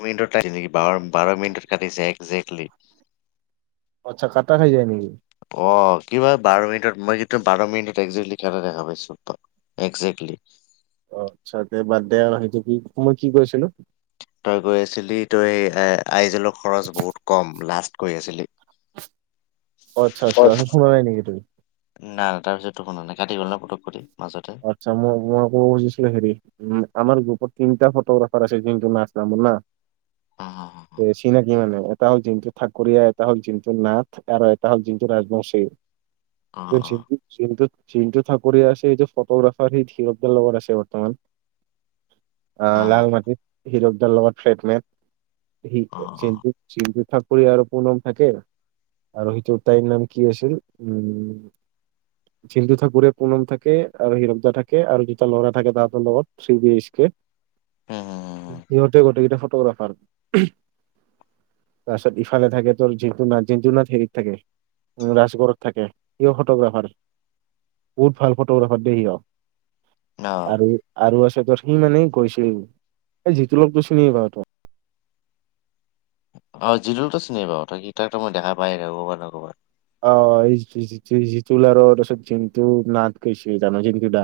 বাৰ মিনিটৰ কাটি নেকি, বাৰ মিনিটৰ কাটিছে একজেক্টলি ত' খাই যায় নেকি? অ, কিবা বাৰ মিনিটত মই কিু বাৰ মিনিটত একজেক্টলি খা দেখা পাইছো বা এক্সজেক্টলী। অ, আচ্ছা তেয়া বাদ দেিয় আহিছ কি মই কি কৈছিলো। তই গৈ আছিলি তই আইজেলৰ খৰচ বহুত কম লাষ্ট গৈ আছিলি। উ [inaudible] আচ্ছা - আচ্ছা - আচ্ছা, শুনা নাই নেকি তই। তাৰপিছতো নে কাটি গ'ল পকটি। আচ্ছা মই - মই আব খুজিছিলো হেৰি উম আমাৰ গ্ৰুপত তিনিটা ফটোগ্ৰাফাৰ আছে যোনটো নাচ নামল না অ' চিনাকি মানে। এটা হ'ল যিন্তু ঠাকুৰীয়া এটা হ'ল যিন্তু নাথ আৰু এটা হ'ল যিন্তু ৰাজমংশী। অ' তু অ' জিণ্টু - জিণ্টু - জিণ্টু ঠাকুৰী আছে এই যে ফটোগ্ৰাফাৰ সি থিৰকদাৰ লগত আছে বৰ্তমান আহ অ' লাল মাটিত। হিৰক দাৰ লগত থ্ৰেডমেন এ জিণ্টু - জিন্টু ঠাকুৰীয়া আৰু পুনম থাকে আৰু সেইটো তাইৰ নাম কি আছিল উম। জিণ্টু ঠাকুৰীয়া পুনম থাকে। আৰু হিৰকদা থাকে আৰু দুিটা ল'ৰা থাকে তাহতৰ লগত চুই বিচকে। উম হম অ' সিহতে গোটেইকেইটা ফটোগ্ৰাফাৰ। তাৰপািছত ইফালে থাকে তোৰ জিন্টু নাথ - জিন্টু নাথ হেৰিত থাকে ৰাজগড়ত থাকে কিয় ফটোগ্ৰাফাৰ বহুত ভাল ফটোগ্ৰাফাৰ। ইয় ন আৰু - আৰু আছে। ত' সি মানে গৈছিল এই যিটো লগতটো চিনিয় পা তই। অ, জিটোক চিনি পাও ত তাকো মই দেখা পাই ন কবাত ন কোবাত। অ, এই জিতু - জিতু, জিতুল আৰু তাৰপাছত জিন্টু নাথ কৈছে তাৰমানে জিন্টু দা।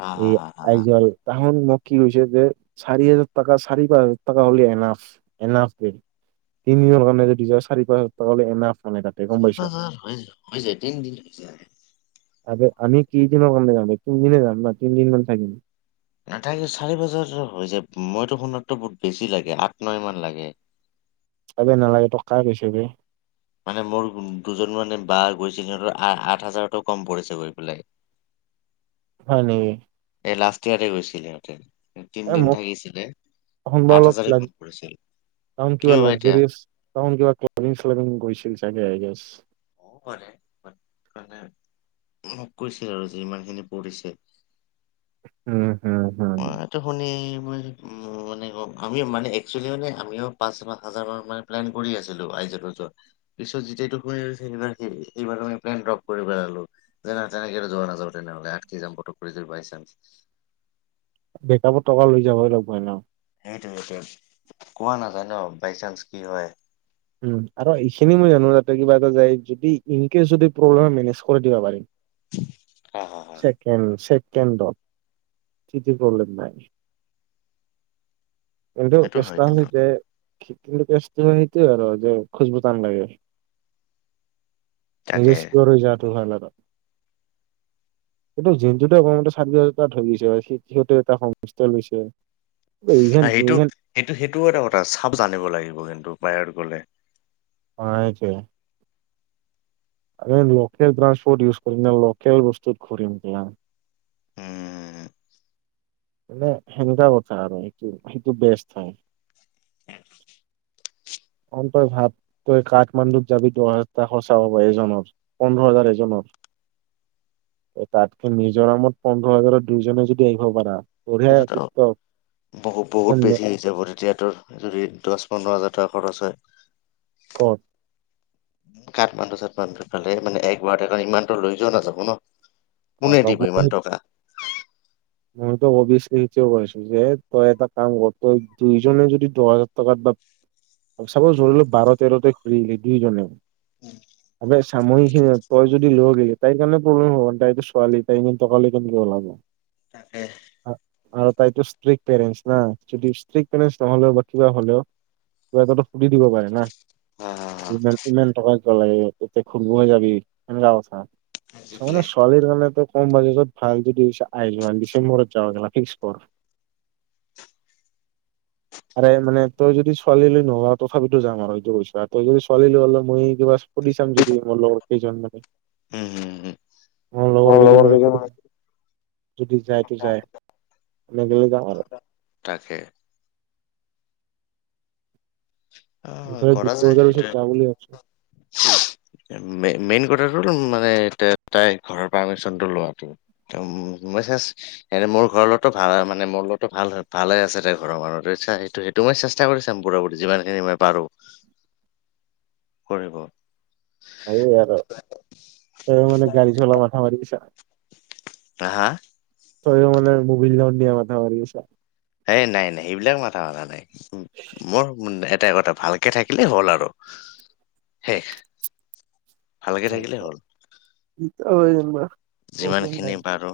হা এ, হা হা হা আইজল তামাম মদ কি হৈছে যে চাৰি হাজাৰ টকা চাৰি পাচ হাজাৰ টকা হ'লে এনফ - এনফ বে। তিনিওৰ কাৰণে যদি যোৱা চাৰি পাচ হাজাৰ টাকা হলে এনাফ মানে তা চাৰি পাচ হাজাৰ হৈ যায় - হৈ যায় তিনিদিন হৈ যায়। আৰে আমি কেইদিনৰ কাৰণে যাম তিনিদিনে যাম ন তিনদিন মান থাকিম। নথাকো চাৰি বজাৰ হৈছে মইতো শুনাতো বহুত বেছি লাগে আঠ নয় মান লাগে। আবে নালাগে তক কাই কৈছে বে। মানে মোৰ দুজন মানে বা গৈছে সিহতৰ আঠ - আঠ হাজাৰতো কম পৰিছে গৈ পেলাই। হয় নেকি? এই লাষ্ট ইয়াৰে গৈছিলে সেহতেন এ তিনদিন মোক থাকিছিলে আঠ হাজাৰে কম পৰিছিল। তাহন কিবা কিয় বা এতিয়া লগজাৰীয়েছ তাহন কিবা ক্লাভিং শ্লাভিং গৈছিল চাগে আই গেছ । হবও পাৰে হয়নে। মোক কৈছিল আৰু যে ইমান খিনি পৰিছে। উম, হম - হম। মইতো শুনি মই সেইটো মানে আমিও মানে এক্সুলি মানে আমিও পাচ হাজাৰৰ মানে প্লেন কৰি আছিলো আইজলত যোৱা কাৰণে। পিছত যেতিয়া এইটো হৈ আছে বাৰ এইবাৰ আমি প্লেন ড্ৰপ কৰি পেলালো যেনে তেনেকে যোৱা নাযাও তেনেহলে আকি যাম পটক যাম। বাই চানস বেকআপত টকা লৈ যাবই লাগব ন। সেইটো - সেইটো কোৱা নাযায় ন বাইচান্স কি হয়। উম, আৰু এইখিনি মই জানো তাতে কিবা এটা যায় যদি ইনকেচ যদি প্ৰব্লেম হয় মেনেজ কৰি দিব পাৰিম। হা হা হা ছেকেণ্ড। কেণ্ডত টিটিত প্ৰব্লেম নাই। কিন্তু সেইটো হয় কেষ্টা কিন্তু। যে কিন্তু কেষ্ট সে আৰু যে খোজব তান লাগে তাকে নিজে চিঞৰ হৈ যোৱাটো ভাল আৰু। হয়। সেটো জুতে অকমতে চাৰি হাজাৰাত ধৰি গৈছে সিহঁতে এটা সমস্থা লৈছে ইভেন সেইটো ইভেন সেইটো সেইটোও এটা কথা চাপ জানিব লাগিব কিন্তু বাহিৰত গলে হয় যে আৰে লোকেল ট্ৰান্সপ'ৰ্ট ইউজ কৰিম লোকেল বস্তুত ঘূৰিম কেলা উম, মানে সেনেকা কথা আৰু সেটো বেষ্ট হয় উ [inaudible] অ তই ভাব তই কাঠমাণ্ডুত যাবি দহ হজাৰটা সচা হব এজনৰ পোন্ধৰ হাজাৰ এজনৰ তাতকে মিজোৰামত পোন্ধৰ হাজাৰৰ দুইজনে যদি আহিব পাৰা বঢ়িয়া এইটোতো টিকটক বহুত বহুত বেছি যাব তেতিয়াতো যদি দহ পোন্ধৰ হাজাৰ ট্ৰাকত আছে কত কাঠমাণ্ডু চাঠমাণ্ডু সেফালে মানে একবাৰ কাৰণ ইমানটো লৈ যোৱাও নাযাব ন কোনে দিব ইমান টকা মইটো অবিয়ছলি সেইটোৱে কৈছোঁ যে তই এটা কাম কৰ তই দুইজনে যদি দহ হাজাৰ টকাৰ চাপছ ধৰিলো বাৰ তেৰতে ঘূৰিলি দুইজনে আ হামৈ খিনি তই যদি ল কেলে তাইৰ কাৰণে প্ৰব্লেম হ'ব তাইতো ছোৱালী তাই এ টকা লৈ কেনেকে ওলাব তাকে আৰু তাইতো ষ্ট্ৰিক পেৰেণ্টছ না যদি ষ্ট্ৰিক পেৰেণ্টছ নহলেও বা কিবা হলেও কিবা এটাতো সুধি দিব পাৰে না হা সিমান ইমান টকা কিয় লাগে তইটো ফুৰিবহে যাবি সেনেকোৱা কথা মানে উম ছোৱালীৰ কাৰণেতো কম বাজেটত ভাল যদি আয়মান দিছে চেম্বুৰত যাবা গা ফিক্স কৰ আৰে মানে তই যদি ছোৱালীলৈ নোলাও তথাপিতো যাম আৰু এইটো কৈছো আৰু তই যদি ছোৱালী লৈ ওলাও হ'লে মই কিবা হস পদি চাম যদি লগত কেইজন মানে হম হম মৰ মোৰ লগৰ কেইজন মানে কেইজনমান যদি যায় যাই মে গেলে যাম আৰু তাকে অ এইবাৰ কৰা দুৰ্গা যায় পূজাৰ সেইটোৱে পিছত যাম বুলি ভাবিছো মেইন পাৰমিশণ লোৱাত একদম মই মোৰ ঘৰ লগতো ভাল মানে মোৰ লগতো ভাল হয় ভালে আছেতে ঘৰৰ মানুহ সেইটো সেইটো মই চেষ্টা কৰি চাম পোৰা পুৰি যিমানখিনি মই পাৰো [inaudible] কৰিব এই আৰু ত মানে গাড়ী চলা মাথা মাৰি আছা হা হা তইও মানে [unintelligible] মাথা মাৰি আছা। এ নাই নাই সেইবিলাক মাথা মাৰা নাই, মোৰ এটা কথা ভালকে থাকিলে হ'ল আৰু, শেষ ভালকে থাকিলে হ'ল ঐ মাহ যিমানখিনি পাৰোঁ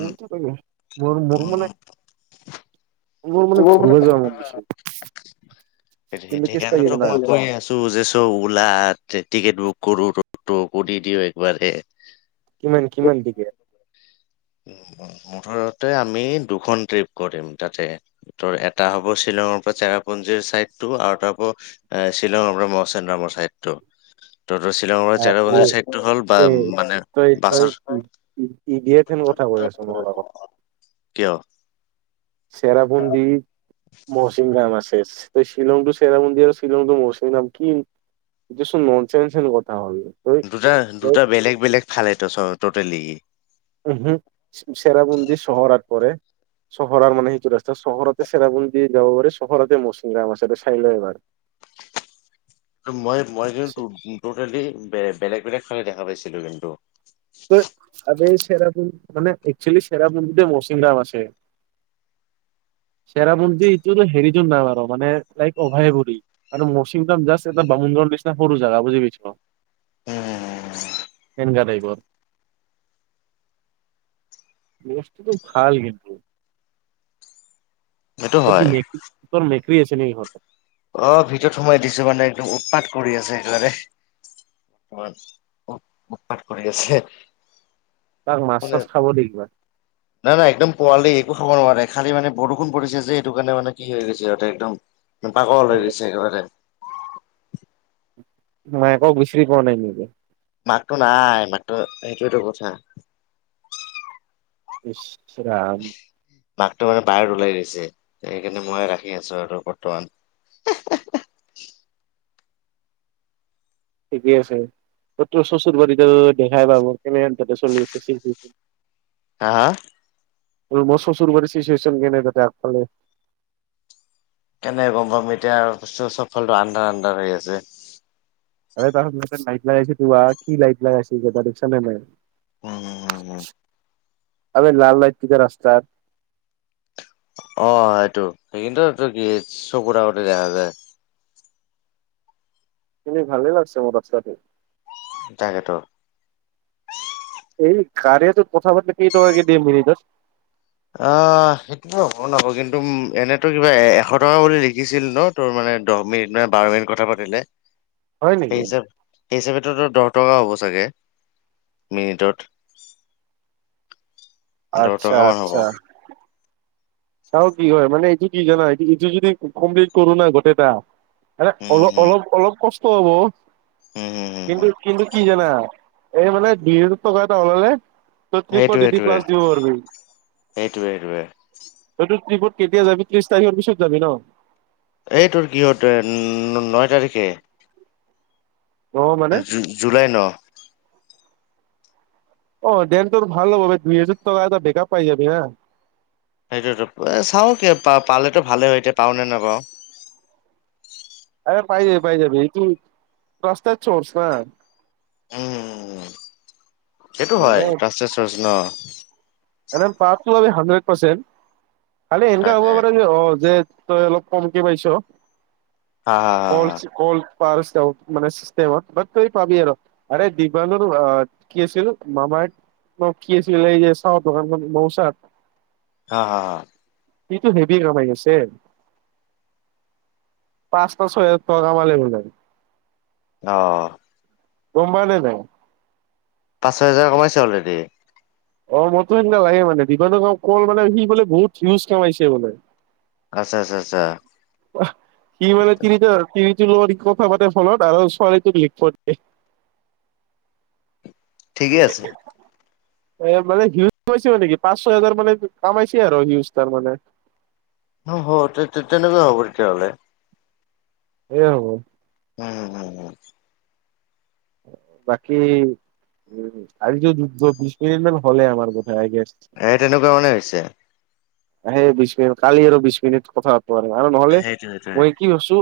মোৰটো কৰিবি মোৰ, মোৰ মানে উম মোৰ মানে ঘৰুৱা যোৱা মন পিছত সেইকাৰণেতো মই কৈ আছো যে চব উলা টিকেট বুক গৰু ৰ'দটো বদি দিওঁ একবাৰে কিমান কিমান টিকেট মুঠৰতে আমি দুখন ট্ৰিপ কৰিম তাতে এটা হ'ব চেল্ফ শ্বিলঙৰ পৰা চেৰাপুঞ্জীৰ ছাইডতটো আৰু তাৰপৰাও এ শ্বিলঙৰ পৰা মৌচিমৰাম হ'ব চাইড টো [inaudible] [unintelligible] হ'ল বা মানে কি বাছৰ কথা কৈ আছা অলপ আগত । কিয় চেৰাপুঞ্জী মৌচিমৰাম আছে । ত শ্বিলং তো চেৰাপুঞ্জী আৰু শ্বিলংটো মৌচিমৰাম নাম কি‌ ননচেনৰ কথা হ'ল । দুটা দুটা বেলেগ বেলেগ ফালেটো চ টোটেলি। উম চেৰাপুঞ্জী চহৰৰত পৰে। চহৰৰ মানে সেইটো ৰাস্তা চহৰতে চেৰাপুঞ্জীৰ যাব পাৰে চহৰতে মৌচিমৰাম আছে তই চাই ল এবাৰ। [inaudible] মই মই কিন্তু টটেলি বেলেগ বেলেগ ঠাই দেখা পাইছিলো কিন্তু । [unintelligible] চেৰাপুঞ্জী মানে একচালী চেৰাপুঞ্জীতে মৌচিমৰাম আছে । [inaudible] চেৰাপুঞ্জী এইটো হেৰিটো ডাঙৰ হ'ব নে লাইক অভয়াপুৰী কৰি মচৌমৰাম জাষ্ট এটা বামু [unintelligible] নিচিনা সৰু জেগা বুজি পাইছ, উম তেনেকা টাইপৰ। [inaudible] বস্তুটো ভাল কিন্তু। সেইটো ত কি হয় মে, মেকুৰি আছে নেকি ঘৰত? অ ভিতৰত সোমাই দিছো মানে একদম উৎপাত কৰি আছে একেবাৰে। বৰ্তমান উৎপাত কৰি আছে। তাক মাছ মানে, চাছ খাব দে কিবা। না না একদম পোৱালি । খাব নোৱাৰে খালি মানে বৰষুণ পৰিছে যে সেইটো কাৰণে মানে কি হৈ গৈছে সিহঁতে একদম পাগল হৈ গৈছে একেবাৰে। মই একো গুচ্ছুৰি পোৱা নাই নিজে মাটো নাই মাটো সেইটোটো কথা। [unintelligible] ইছ ৰাম। মাটো মানে বাহিৰত ওলাই দিছে সেইকাৰণে মই ৰাখি আছো আৰু বৰ্তমান। [unintelligible] [inaudible] ঠিকেই আছে ত তোৰ চচুৰ বাৰী দেখাই পাব কেনেহেন তাতে চলি আছে [unintelligible] হা হা মোৰ চচুৰবাৰি চিচুৱচন কেনে আগফালে । কেনেকৈ গম পাম এতিয়া চব ফালে ত আন্ধাৰ আন্ধাৰ হৈ আছে। আ ত লাইট লৈ আহিছোঁ তো কি লাইট লৈ কি লাইট লৈ আহিছ তই দেখিছ নে নাই । উম উম উম আৰে লাল লাইট কিটা ৰাস্তাত। অ সেইটো সেইখিনিটো কি চকুৰ আগতে দেখা যায়। কিন্তু ভালে লাগিছে ৰাস্তাটো। তাকে তু [unintelligible] এই কাৰিয়াটো কথা পাতি কেইটকাকে দিয়ে মিনিটত । অ সেইটো হব নাপ কিন্তু এনেতো কিবা এ এশ টকা বুলি লিখিছিল ন তোৰ মানে। দহ মিনিট মানে বাৰ মিনিট কথা পাতিলে হয় সেই নেকি? হিচা সেই হিচাপে‌ দহ টকা হ'ব চাগে মিনিটত। দহ আচ্ছা টকা মান হ'ব আচ্ছা। চাও কি হয় মানে এইটো কি জানা এইটো যদি কমপ্লিট কৰো নাই গোটেইটা ম অলপ উম অলপ অলপ কষ্ট হব হম উম হম হম ।কিন্তু হম কিন্তু কি জানা এই মানে বিছ টকা এটা হলে- পতনি প সেইটোৱে দিদি সেইটোৱে প্লাছ দিব পাৰিবি সেইটোৱে সেইটোৱে । ট্ৰিপত কেতিয়া যাবি ত্ৰিশ তাৰিখৰ পিছত যাবি ন? এইটোৰ কিহত নয় তাৰিখে। অ মানে জুলাই ন । অ দেন তোৰ ভাল হ দুই হাজাৰ টকা এটা বেকাৰ পাই যাবি হা। সেইটোতো এ চাও কি পালেতো ভালেই হয় এতিয়া পাও নে নাপাওঁ । আৰে পাই যাবি পাই যাবি ইটো ৰাস্তাত চৰ্চ না । উম উ সেইটো হয় মানে ৰাচচ ন। এ পাতো হাড্ৰেড পাৰ্চেণ্ট খালি এনেকা তাকে। হ'ব পাৰে যে অ যে। তই অলপ কমকে পাইছ হা হা কল কল। প মানেত তুই পাবি আৰু আৰে দিবানুৰ আহ কি আছিল মামাই। ম কি চ লৈ যাই চাও ত ম বচ। হা হা হা। সটো হেভি কমাই গৈছে। পাঁচটা ছয়, হাজাৰ টকা মালেব যাব। অ। গম পাওনে নাই। পাঁচ ছয় হোজাৰ কমাইছে অলৰেডি। অ মোৰো সেইদিনা লাগে মানে দিবা গা কল মানে সি বোলে বহুত সিউজ কামাইছে বোলে। আচ্ছা আচ্চছা আচ্ছা। কি মানে তিনি ধতি। কথা পাতিৰ ফলত আৰু ছোৱালীটোক লিখিব দিয়ে। ঠিকেই আছে। এ মানে সিউজ কমাই নেকি পাঁচ ছ হোজাৰ মানে কমাইছে আৰু সিউজ তাৰ মানে। [unintelligible] তে তেনেকুৱা হ'ব তেতিয়াহ'লে। এ হব। উম উম উম। বাকী উ আজ বি মিনিট মান হলে আমাৰ ব। স তেনেকুৱা মানে হৈছে। আহে বিশ মিনিট কালি আৰু বিশ মিনিট কথা পাতো আৰু আৰু নহলে সেইটোৱে সেইটোৱে মই কি ভছো।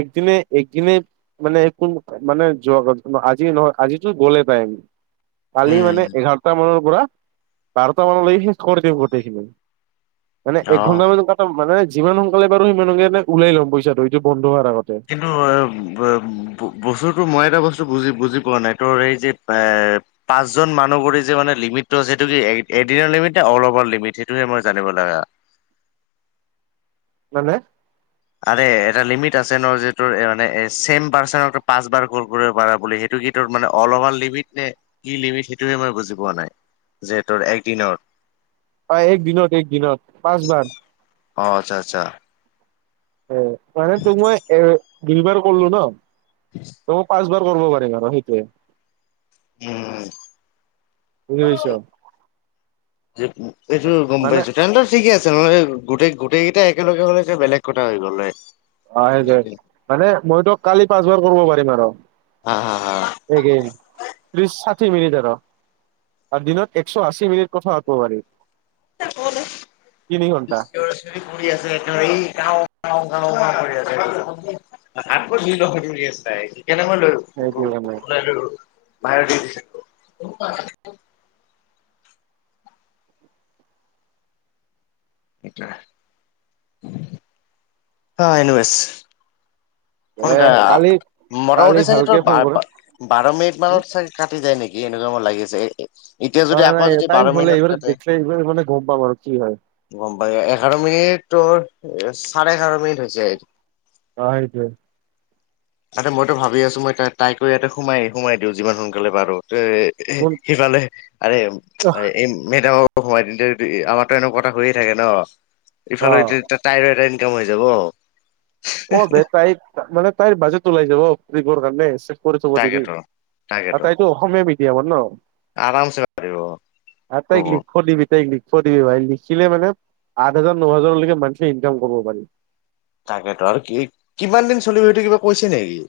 একদনে একদনে মানেন মানে যোৱা। আজি নহয় আজিতো গ'লে টাইম কালি মানে উম এঘাৰটা মানৰ পৰা। বাৰটা মানলৈাগে সে গোটেইখিনি মানে অ এক ঘন্টা মান কটা মানে। যিমানসক বাৰু সিমান সকে ওলাই লম পইচাটো বন্ধ। হোৱাৰ আগতে। কিন্তু এ বস্তুতো মই এটা বস্তু। বুজ বুজি পোৱা নাই তোৰ সেই যে এ পাঁচজন মানুহবোৰে যে মানে লিমিটটো আছে সেইটো কি। এদিনৰ লিমিট ন অল অভাৰ লিমিট সেইটোহে মই জানিব লগা। মানে। আৰে এটা লিমিট আছে ন যে তোৰ মানে চছেম পাৰ্চন পাঁচ বাৰ কৰিব পাৰা বুলি সেইটো। অল অ লমি নে কি লিমিট সেইটো মই বুজি পোৱা নাই। যিহেতৰ একদিনৰ। অ এক দিনত এক দিনত পাঁচবাৰ অ আচ্ছা আচ্ছা। অহ, মানে তোক মই এ দুই বাৰ কল্লো ন? ত পাঁচবাৰ কৰ্ব পাৰিম আৰু সেইটোৱে। উম। বুজি পাইছ। এইটো গম মানে পাইছো। তেন্তে ঠিকেই আছে ম গোটেই গোটেই কেইটা একেলগে হলে যে বেলেগ কথা হৈ গ'ল হয়। অ সেইটোৱে। মানে মইতো কালি পাঁচবাৰ কৰ্ব পাৰিম আৰু। হা হা হা একেই, ত্ৰিছ সাত মিনিট আৰু। দিনত একছ' আছি মিনিট কথা পাত্ব পাৰি। [unintelligible] কাও তিনি ঘন্টা কাও কৰি আছা এ। আতকৌ দুই [unintelligible] আছা এ। কেনেকৈ লৈ সেইটো কাৰণে উলাই লৈ গ'ল? বাহিৰত দি দিছে। সেইটোৱে ।অ এনুৱেছ। এ কালি [unintelligible] কালি মোটামুটি চাগে ভালকে তোৰ ফোন কৰিম বাৰ মিনিট মানত চাগে কাটি যায় নেকি? এ এনেকুৱা মোৰ লাগি আছে নাই-নাই টাইম হ'লে এইবাৰ দেখিলে এইবাৰ মানে গম পাম আৰু কি হয়। গম পায় এঘাৰ মিনিট তোৰ চাৰে এঘাৰ মিনিট হৈছে। অ', সেইটোৱে। তাতে মইতো ভাবি আছো মই ত তাইকো ইয়াতে সোমাই- সোমাই দিওঁ যিমান সোনকালে পাৰোঁ। এ কোন সিফালে আৰে, এই মেদামৰ সোমাই দিম আমাৰতো এনেও কথা হৈয়ে থাকে ন, অ ইফালে তাইৰ এটা ইন কাম হৈ যাব। অ' বে, তাইক মানে তাইৰ বাজেট ওলাই যাব ট্ৰিপৰ কাৰণে। চে কৰি চাব দিবি তাকেতো ।আৰু তাকেতো তাইতো অসমীয়া মিডিয়ামৰ ন? আৰামছে পাৰিব আ তাইক কব লিখব্ তাইক লিখ ব দিবি ভাই, লিখিলে মানে আঠ হাজাৰ ন হাজাৰলৈকে মান্থলি ইনকাম কৰিব পাৰি। তাকেতো আৰু কি কিমান দিন চলিব সেইটো কিবা কৈছে নেকি?